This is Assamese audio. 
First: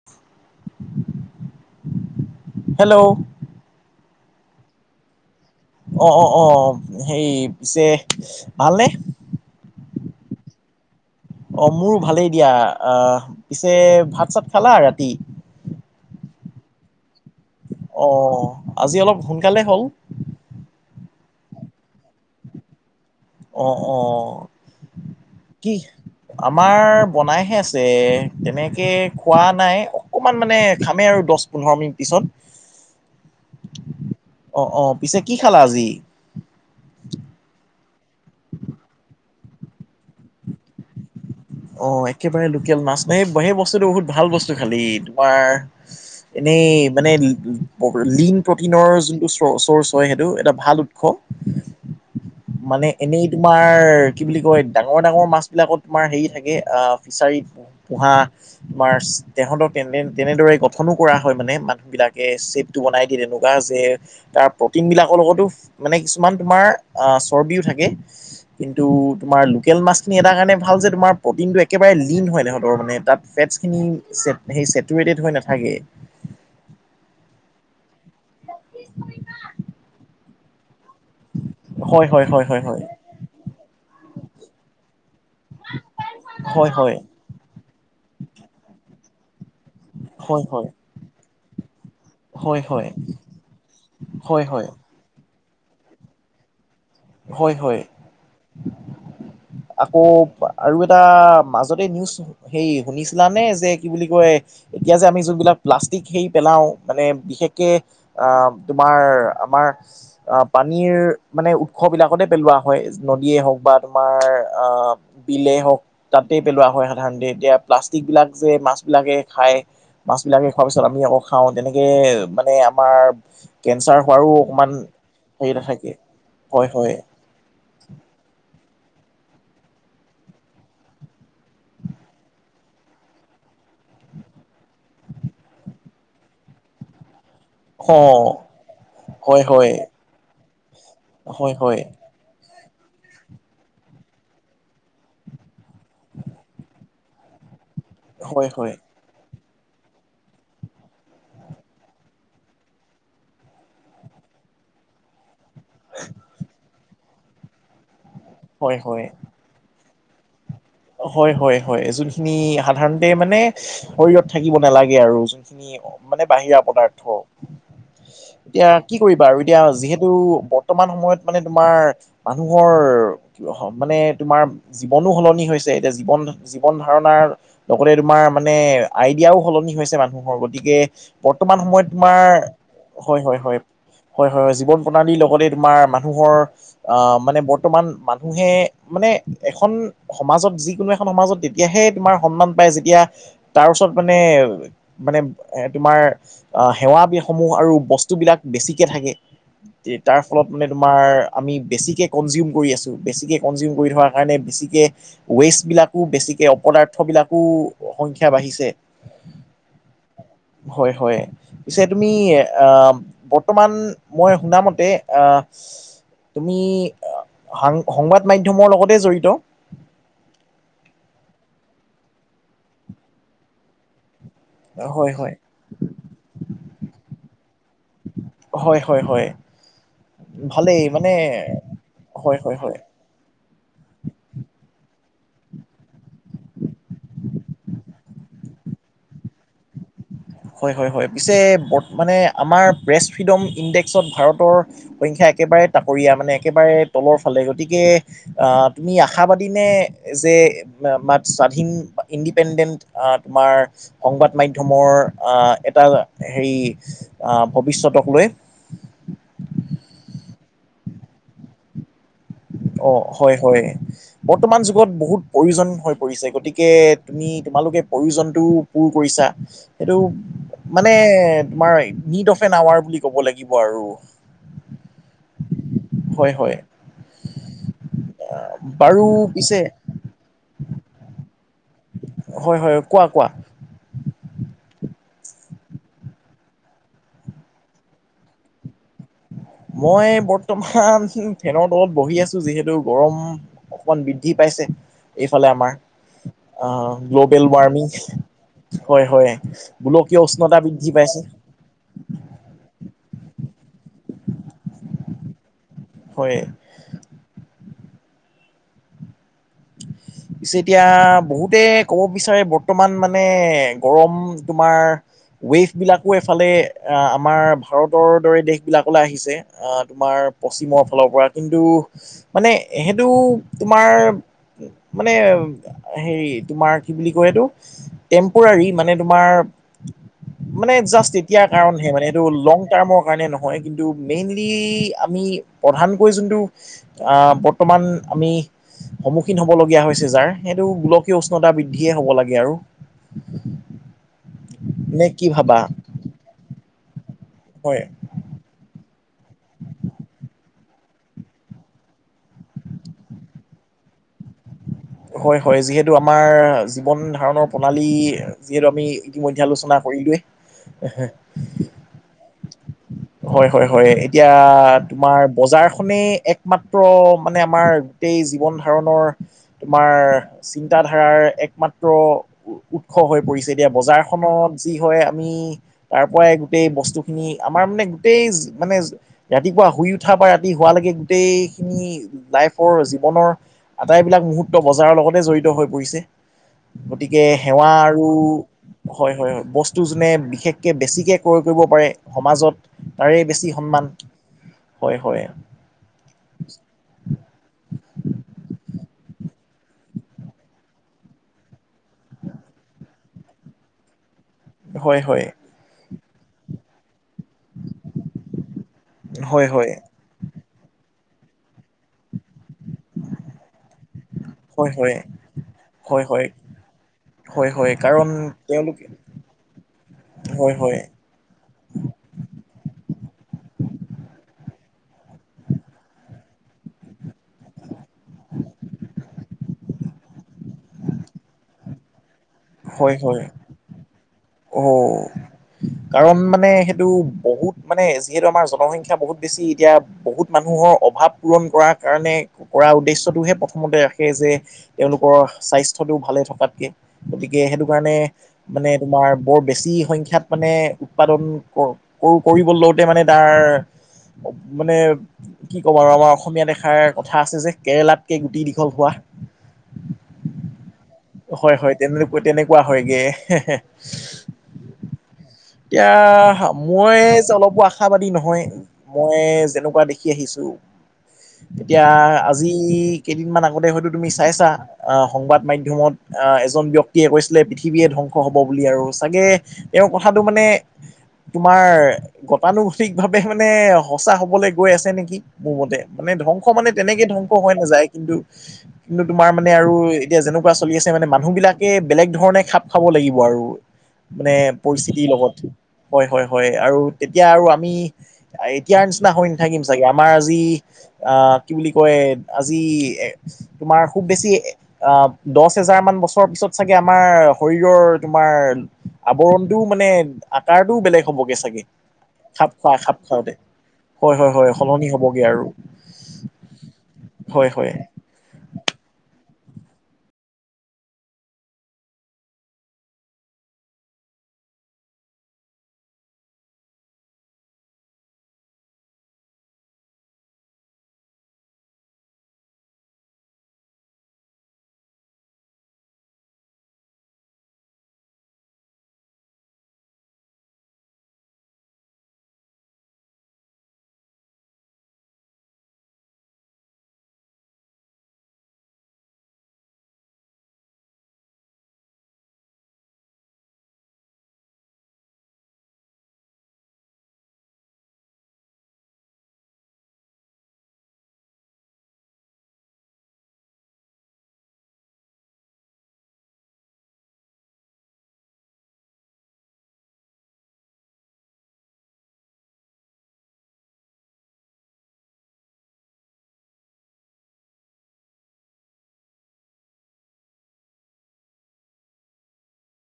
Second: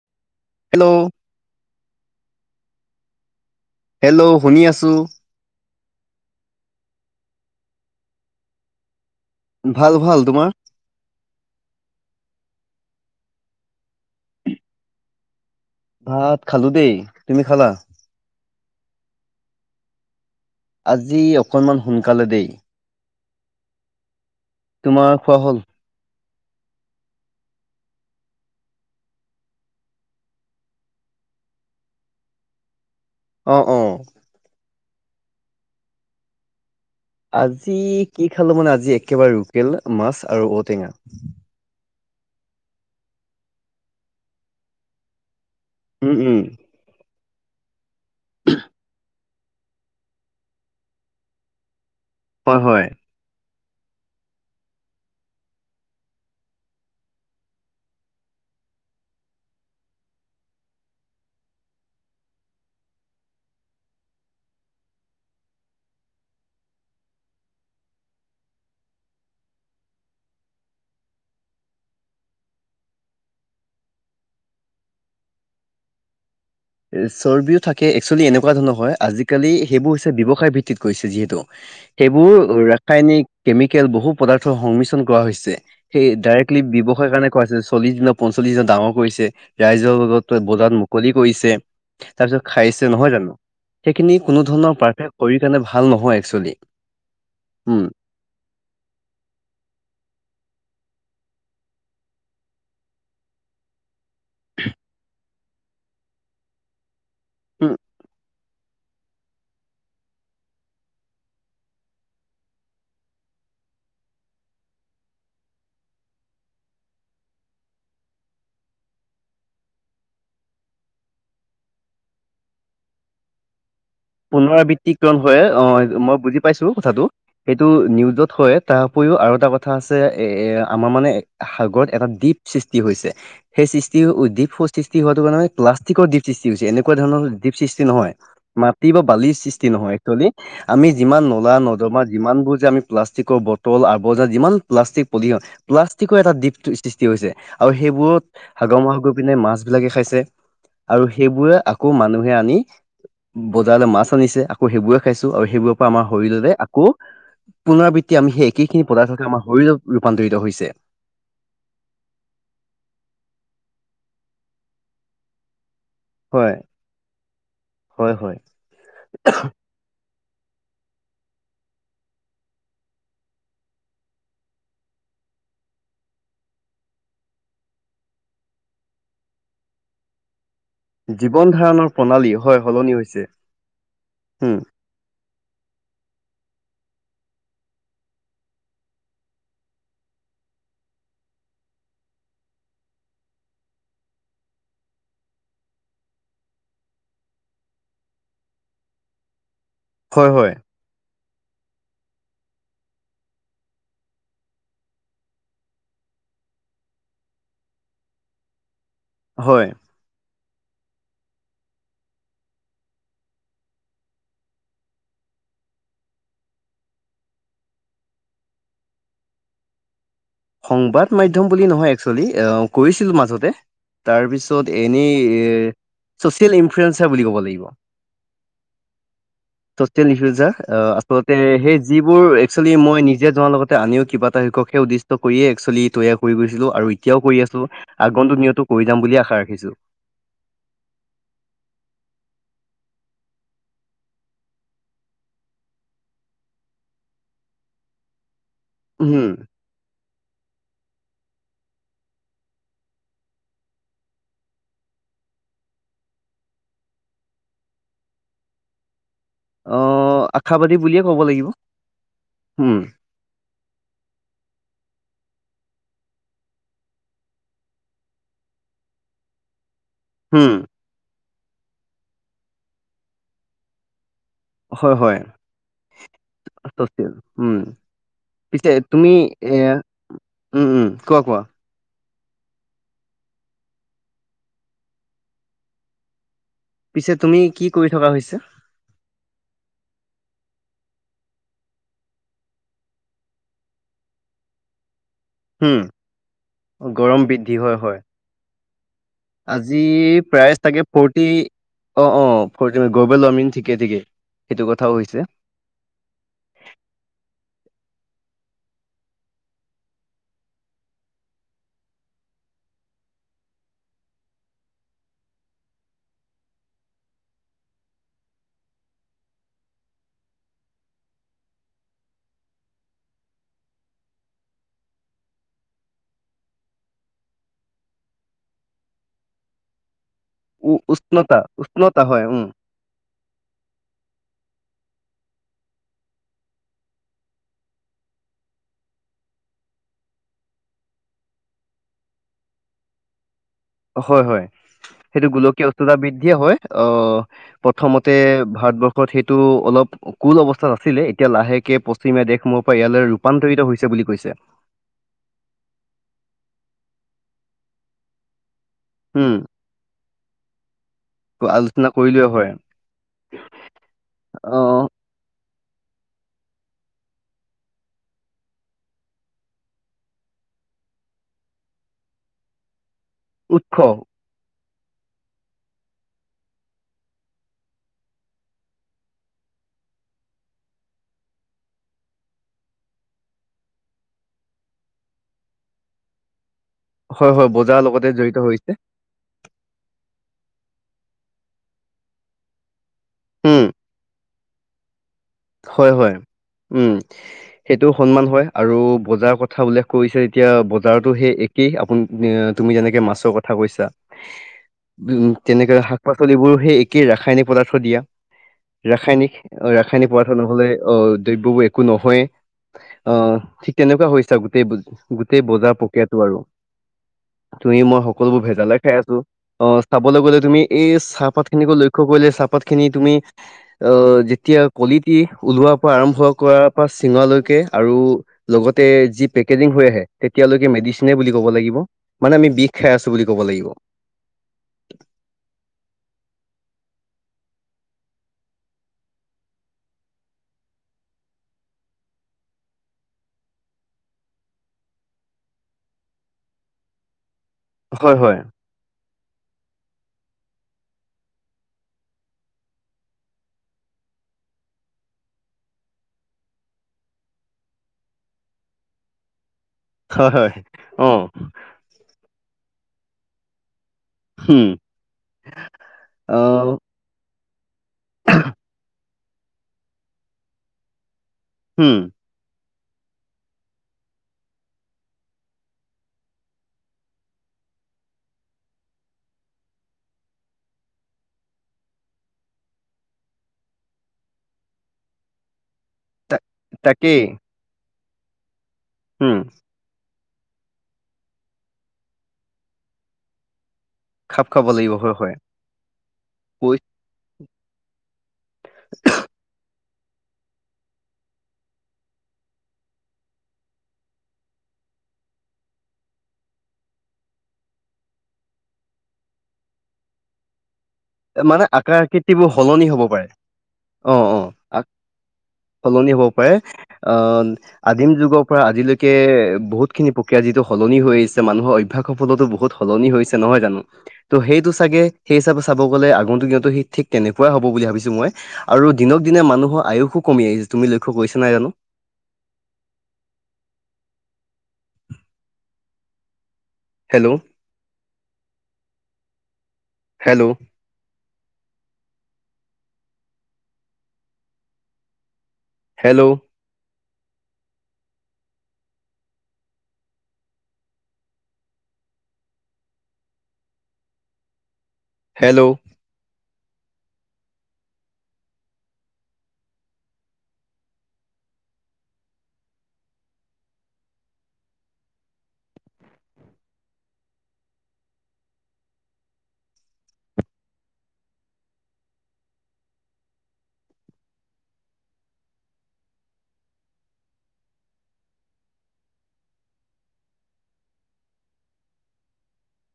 [unintelligible] হেল্ল' হেল্ল হেল্ল' শুনি আছো। অ অ অ সেই পিছে ভালনে ভাল ভাল তোমাৰ। অ মোৰো ভালেই দিয়া আহ পিছে ভাত চাত খালা ৰাতি। ভাত খালো দেই তুমি খালা। অ', আজি অলপ সোনকালে হ'ল। আজি অকনমান সোনকালে দেই। অ', অ'। তোমাৰ খোৱা হ'ল? দি আমাৰ বনাইহে আছে তেনেকে খোৱা নাই অকমান মানে খামেই আৰু দহ পোন্ধৰ মিনিট পিছত। অ', অ'। অ', অ' পিছে কি খালা আজি? আজি কি খালো মানে, আজি একেবাৰে লোকেল মাছ আৰু ঔটেঙা। অ', একেবাৰে লোকেল মাছ না, সেই সেই বস্তুটো বহুত ভাল বস্তু। খালি তোমাৰ উম উম এনেই মানে লিং প্ৰটিনৰ যোনটো চ'ৰ্চ কয় হেইটো, এটা ভাল উৎস। হয় হয় মানে এনেই কি বুলি কয় ডাঙৰ ডাঙৰ মাছ বিলাকত তোমাৰ হেৰি থাকে, অ ফিচাৰীত পোহা তোমাৰ তেহঁতক তেনে তেনেদৰে গঠনো কৰা হয়। মানে মানুহ বিলাকে চে'প টো বনাই দিয়ে তেনেকুৱা যে তাৰ প্ৰটিন বিলাকৰ লগতো মানে কিছুমান তোমাৰ আহ চৰ্বিও থাকে। কিন্তু তোমাৰ লোকেল মাছখিনি এটা কাৰণে ভাল যে তোমাৰ প্ৰ'টিনটো একেবাৰে লীন হয় সিহঁতৰ মানে, তাত ফেটছখিনি সেই ছেটুৰেটেড হৈ নাথাকে। এ চৰ্বিও থাকে এক্সুয়েলি এনেকুৱা ধৰণৰ হয়, আজিকালি সেইবোৰ হৈছে ব্যৱসায় ভিত্তিত কৰিছে যিহেতু। হয় হয় সেইবোৰ হয় হয় হয় ৰাসায়নিক কেমিকেল বহু পদাৰ্থৰ সংমিশ্ৰণ কৰা হৈছে। সেই ডাইৰেক্টলি হয় হয় ব্যৱসায়ৰ কাৰণে। কৰাইছে, চল্লিশ দি পঞ্চল্লিশজন ডাঙৰ কৰিছে, ৰাইজৰ বাবত হয় হয় বজাৰত মুকলি কৰিছে। তাৰপিছত হয় খাইছে হয় নহয় জানো? সেইখিনি হয় কোনো ধৰণৰ পাৰফেক্ট শৰীৰৰ কাৰণে ভাল নহয় এক্সুৱেলি। হয়, হয়। আকৌ আৰু এটা মাজতে নিউজ সেই শুনিছিলানে? যে কি বুলি কয় এতিয়া যে আমি যোনবিলাক প্লাষ্টিক হে পেলাও মানে। বিশেষকে আহ তোমাৰ আমাৰ পানীৰ মানে উৎ স বিলাকতে পেলোৱা হয়, নদীয়ে হওক বা তোমাৰ আহ বিলে হওক। তাতে পেলোৱা হয় সাধাৰণতে, এতিয়া প্লাষ্টিক বিলাক যে মাছ বিলাকে খায়। মাছ বিলাকে খোৱাৰ পিছত আমি আকৌ খাওঁ, তেনেকে মানে আমাৰ কেঞ্চাৰ হোৱাৰো অকমান পুনৰাবৃত্তিকণ হয়, হেৰি নাথাকে অ' মই বুজি হয় পাইছো হয় কথাটো। সেইটো নিউজত হয়, তাৰ উপৰিও আৰু এটা কথা আছে এ আমাৰ মানে সাগৰত এটা দ্বীপ সৃষ্টি হৈছে। সেই সৃষ্টি দ্বীপ সৃষ্টি হোৱাটো কাৰণে প্লাষ্টিকৰ সৃষ্টি হৈছে, এনেকুৱা দ্বীপ সৃষ্টি অ নহয়। টি বা বালিৰ হয় সৃষ্টি হয় নহয় এক্সুৱেলি। আমি যিমান হয় নলা হয় নৰ্দমা যিমানবোৰ যে আমি প্লাষ্টিকৰ বটল আৱৰ্জা যিমান প্লাষ্টিক পলিয়ন, প্লাষ্টিকৰ এটা দ্বিপ সৃষ্টি ষ্টি হৈছে, আৰু সেইবোৰত হয় হয় সাগৰ মাহসাগৰত। গৈ পিনে মাছ বিলাকে খাইছে। ছে। আৰু সেইবোৰে আকৌ মানুহে আনি বজাৰলৈ মাছ আনিছে আকৌ সেইবোৰে খাইছো, আৰু সেইবোৰৰ পৰা আমাৰ শৰীৰৰে আকৌ পুনৰাবৃত্তি আমি সেই হয় একেইখিনি হয় পদাৰ্থকে আমাৰ শৰীৰত ৰূপান্তৰিত হৈছে। হয়, হয়, হয়। যোনখিনি সাধাৰণতে মানে শৰীৰত থাকিব নালাগে আৰু যোনখিনিয়ে হওক। মানে হয় বাহিৰা পদাৰ্থ। হয় হয় এতিয়া কি কৰিবা আৰু এতিয়া যিহেতু বৰ্তমান সময়ত মানে তোমাৰ মানুহৰ কি মানে তোমাৰ জীৱনো সলনি হৈছ ছে এতিয়া জীৱন জীৱন ধাৰণাৰ লগতে তোমাৰ মানে আইডিয়াও সলনি হৈছে মানুহৰ গতিকে জীৱন বৰ্তমান সময়ত ধাৰণৰ তোমাৰ প্ৰণালী হয় সলনি হয় হৈছে হয় হয় হয় হয় উম জীৱন প্ৰণালীৰ লগতে তোমাৰ মানুহৰ আহ মানে বৰ্তমান মানুহে মানে এখন সমাজত যিকোনো এখন সমাজত তেতিয়াহে তোমাৰ সন্মান পায় যেতিয়া তাৰ ওচৰত মানে মানে এ তোমাৰ আহ সেৱাসমূহ আৰু বস্তু বিলাক বেছিকে থাকে তাৰ হয় ফলত হয় মানে তোমাৰ আমি বেছিকে কনজিউম কৰি আছোঁ বেছিকৈ কনজিউম কৰি থকাৰ কাৰণে বেছিকে ওৱেষ্টবিলাকো বেছিকে অপদাৰ্থবিলাকো সংখ্যা বাঢ়িছে হয় হয় হয় পিছে তুমি আহ বৰ্তমান মই শুনা মতে আহ তুমি সাং সংবাদ মাধ্যমৰ লগতে জড়িত সংবাদ মাধ্যম বুলি নহয় একচুৱেলি কৈছিলো মাজতে তাৰপিছ ত'ত হয় এনেই হয় চচিয়েল ইনফ্লুয়েঞ্চাৰ বুলি ক'ব লাগিব হয় হয় হয় চচেল [unintelligible] আহ ভালেই মানে আচলতে সেই যিবোৰ হয় হয় একচোৱেলি হয় মই নিজে জনা লগত আনিও কিবা এটা শিক্ষকে উদে শ্য কৰিয়ে একচলি তৈয়াৰ কৰি গৈছিলো আৰু এতিয়াও কৰি আছো আগন্ত দুুনিয়তো কৰি যাম বুলিয়ে আশা ৰাখিছো হয় হয় হয় পিছে মানে আমাৰ প্ৰেছ ফ্ৰীডম ইণ্ডেক্সত ভাৰতৰ সংখ্যা একেবাৰে তাকৰীয়া মানে একেবাৰে তলৰ ফালে গতিকে আহ তুমি উম আশাবাদী নে যে মা মাত স্বাধীন ইণ্ডিপেণ্ডেণ্ট তোমাৰ সংবাদ মাধ্যমৰ আহ এটা হেৰি আহ ভৱিষ্যতক লৈ অ আশাবাদী বুলিয়ে ক'ব লাগিব উম অ হয় হয় বৰ্তমান যুগত বহুত প্ৰয়োজন হৈ পৰিছে গতিকে তুমি তোমালোকে প্ৰয়োজনটো পূৰ কৰিছা সেইটো হুম মানে তোমাৰ নিড অফ এন আৱাৰ বুলি ক'ব লাগিব আৰু হয় হয় হয় হয় উম পিছে বাৰু তুমি এ পিছে উম উম কোৱা কোৱা হয় হয় কোৱা কোৱা পিছে তুমি কৰি থকা হৈছা? মই বৰ্তমান ফেনৰ তলত বহি আছো যিহেতু গৰম অকমান বৃদ্ধি পাইছে এইফালে আমাৰ উম আহ গৰম গ্ল'বেল বৃদ্ধি হয় ৱাৰ্মিং হয় হয় হয় আজি গোলকীয় প্ৰায় উষ্ণতা চাগে বৃদ্ধি পাইছে ফৰ্টি অ অ ফৰ্টি গ্ল'বেল ৱাৰ্মিং ঠিকে ঠিকে সেইটো কথাও হৈছে হয় [inaudible] পিছে এতিয়া বহুতে ক'ব বিচাৰে বৰ্তমান মানে গৰম তোমাৰ ওৱেফবিলাকো এফালে আমাৰ ভাৰতৰ দৰে দেশবিলাকলে আহিছে অ তোমাৰ পশ্চিমৰ ফালৰ পৰা কিন্তু মানে সেইটো তোমাৰ, মানে হেৰি তোমাৰ কি বুলি কয় এইটো। টেম্পৰাৰী মানে তোমাৰ উ মানে জাষ্ট উষ্ণতা এতিয়া কাৰণহে উষ্ণতা মানে এইটো হয় উম লং, কাৰণে নহয় কিন্তু মেইনলি আমি প্ৰধানকৈ যোনটো, আহ বৰ্তমান আমি। সম্নূখিন হ'বলগীয়া হৈছে যাৰ সেইটো গোলকীয় উষ্ণতা বৃদ্ধিয়ে হ'ব লাগে আৰু হয় হয় নে কি সেইটো ভাবা গোলকীয় উষ্ণতা বৃদ্ধিয়ে হয় আহ হয় প্ৰথমত, তে ভাৰতবৰ্ষত সেইটো অলপ কুল অৱস্থাত আছিলে এতিয়া লাহেকে পশ্চিমীয়া দেশসমূহৰ পৰা ইয়ালৈ, ৰূপান্তৰিত হৈছে বুলি কৈছে। হয় হয় যিহেতু আমাৰ জীৱন ধাৰণৰ প্ৰণালী যিহেতু আমি। উম ইতিমধ্যে আলোচনা কৰিলোৱেই, আলোচনা কৰিলোৱে হয়। হয় হয় হয় এতিয়া আহ তোমাৰ। বজাৰখনেই একমাত্ৰ মানে আমাৰ গোটেই জীৱন ধাৰণৰ, তোমাৰ চিন্তাধাৰাৰ একমাত্ৰ উৎস হৈ, পৰিছে এতিয়া উৎস বজাৰখনত যি হয় আমি তাৰ পৰাই গোটেই বস্তু খিনি আমাৰ মানে, গোটেই মানে ৰাতিপুৱা শুই উঠাৰ পৰা ৰাতি শুৱালৈকে গোটেইখিনি, লাইফৰ জীৱনৰ আটাইবিলাক মুহুৰৰ্ত বজাৰৰ লগতে জড়িত হৈ পৰিছে। গতিকে হয় হয় সেৱা বজাৰৰ আৰু লগতে জড়িত হৈছে হয় হয় হয় বস্তু যোনে বিশেষকৈ বেছিকে ক্ৰয় কৰিব পাৰে সমাজত। তাৰে বেছি উম সন্মান হয় হয়। হয় হয় উম, সেইটো সন্মান হয় আৰু বজাৰৰ কথা উল্লেখ কৰিছে যেতিয়া বজাৰতো সেই কি আপুনি তুমি যেনেকে মাছৰ কথা কৈছা। [inaudible] হয় উম তেনেকৈ শাক পাচলিবোৰ সেই ৰাসায়নিক পদাৰ্থ দিয়া হয় ৰাসায়নিক, হয় হয় সানি পোৱা থ নহলে অ দ্ৰব্যবোৰ একো নহয়েই। অহ ঠিক তেনেকুৱা হৈছো গোটেই হয় গোটেই বজাৰ প্ৰক্ৰিয়াটো হয় হয় আৰু হয় হয় তুমি মই কাৰণ সকলোবোৰ ভেজালে তেওঁলোকে খাই আছো অহ চাবলৈ গলে হয় তুমি হয় এই চাহপাত, চাহপাতখিনিক লক্ষ্য কৰিলে চাহপাত খিনি তুমি অহ যেতিয়া। কলিটি ওলোৱাৰ পৰা আৰম্ভ কৰাৰ পৰা চিঙালৈকে আৰু লগতে যি পেকেটিং হৈ আহে তেতিয়ালৈকে মেডিচিনে বুলি কব লাগিব। মানে আমি বিষ খাই আছো বুলি ক'ব লাগিব। অহ, কাৰণ মানে সেইটো বহুত মানে যিহেতু আমাৰ জনসংখ্যা বহুত বেছি এতিয়া। বহুত মানুহৰ অভাৱ পূৰণ কৰাৰ কাৰণে কৰা উদ্দেশ্যয়টোহে প্ৰথমতে ৰাখে যে। তেওঁলোকৰ স্বাস্থ্যটো ভালে থকাতকে গতিকে সেইটো কাৰণে হয় হয় মানে, তোমাৰ বৰ বেছি সংখ্যাত মানে উৎপাদন কৰ, কৰ কৰিব লওঁতে মানে তাৰ মানে। কি ক'ব আৰু আমাৰ অসমীয়াত এখাৰ কথা আছে যে কেৰেলাতকে গুটি দীঘল হোৱা। হয় হয়। অ' হয় হয় তেনে তেনেকুৱা হয়গে হে হে, হুম এতিয়া অ' মই যে অলপো আশাবাদী নহয় মই, মই যেনেকুৱা দেখি আহিছো এতিয়া হুম আজি, কেইদিনমান আগতে হয়তো তুমি চাইছা আঁহ সংবাদ মাধ্যমত। আঁহ এজন ব্যক্তিয়ে কৈছিলে পৃথিৱীয়ে ধ্বংস হব বুলি আৰু চাগে তেওঁৰ কথাটো মানে- তোমাৰ গতানুগতিক ভাৱে মানে সঁচা হবলে গৈ আছে নেকি? মোৰ মাতে মানে ধ্বংস মানে তেনেকে তাকেই ধ্বংস হৈ নাযায় কিন্তু কিন্তু তোমাৰ হুম। মানে আৰু- এতিয়া যেনেকুৱা চলি আছে মানে মানুহ বিলাকে বেলেগ ধৰণে খাপ খাব লাগিব আৰু। মানে খাপ খাব লাগিব পৰিস্থিতিৰ হয় হয় লগত হয় হয় হয় আৰু পৰি- তেতিয়া আৰু আমি- এ‌ এতিয়াৰ নিচিনা হৈ নাথাকিম- চাগে আমাৰ আজি আহ কি বুলি কয় আজি এ- তোমাৰ খুৱ বেছি আঁ- দচ হেজাৰ মান বছৰৰ পিছত চাগে আমাৰ শৰীৰৰ তোমাৰ- আৱৰণটোও মানে আকাৰটোও বেলেগ। হ'বগে এ চাগে মানে আকাৰ আকৃতিবোৰ খাপ খোৱা সলনি খাপ হ'ব পাৰে। খাওঁতে হয় অঁ হয় অঁ হয় আক সলনি হ'বগে আৰু সলনি হ'ব পাৰে। হয় অঁহ- হয় আদিম যুগৰ পৰা আজিলৈকে বহুতখিনি প্ৰক্ৰিয়া যিটো সলনি হৈ আহিছে মানুহৰ অভ্যাসৰ ফলতো বহুত- সলনি হৈছে নহয় জানো। ত' সেইটো চাগে সেই হিচাপে- চাব গলে আগন্তুক দিনতো সেই ঠিক তেনেকুৱায় হ'ব বুলি ভাবিছো মই। আৰু দিনক দিনে মানুহৰ আয়ুসো কমি আহিছে তুমি লক্ষ্য কৰিছা নাই জানো? Hello hello hello hello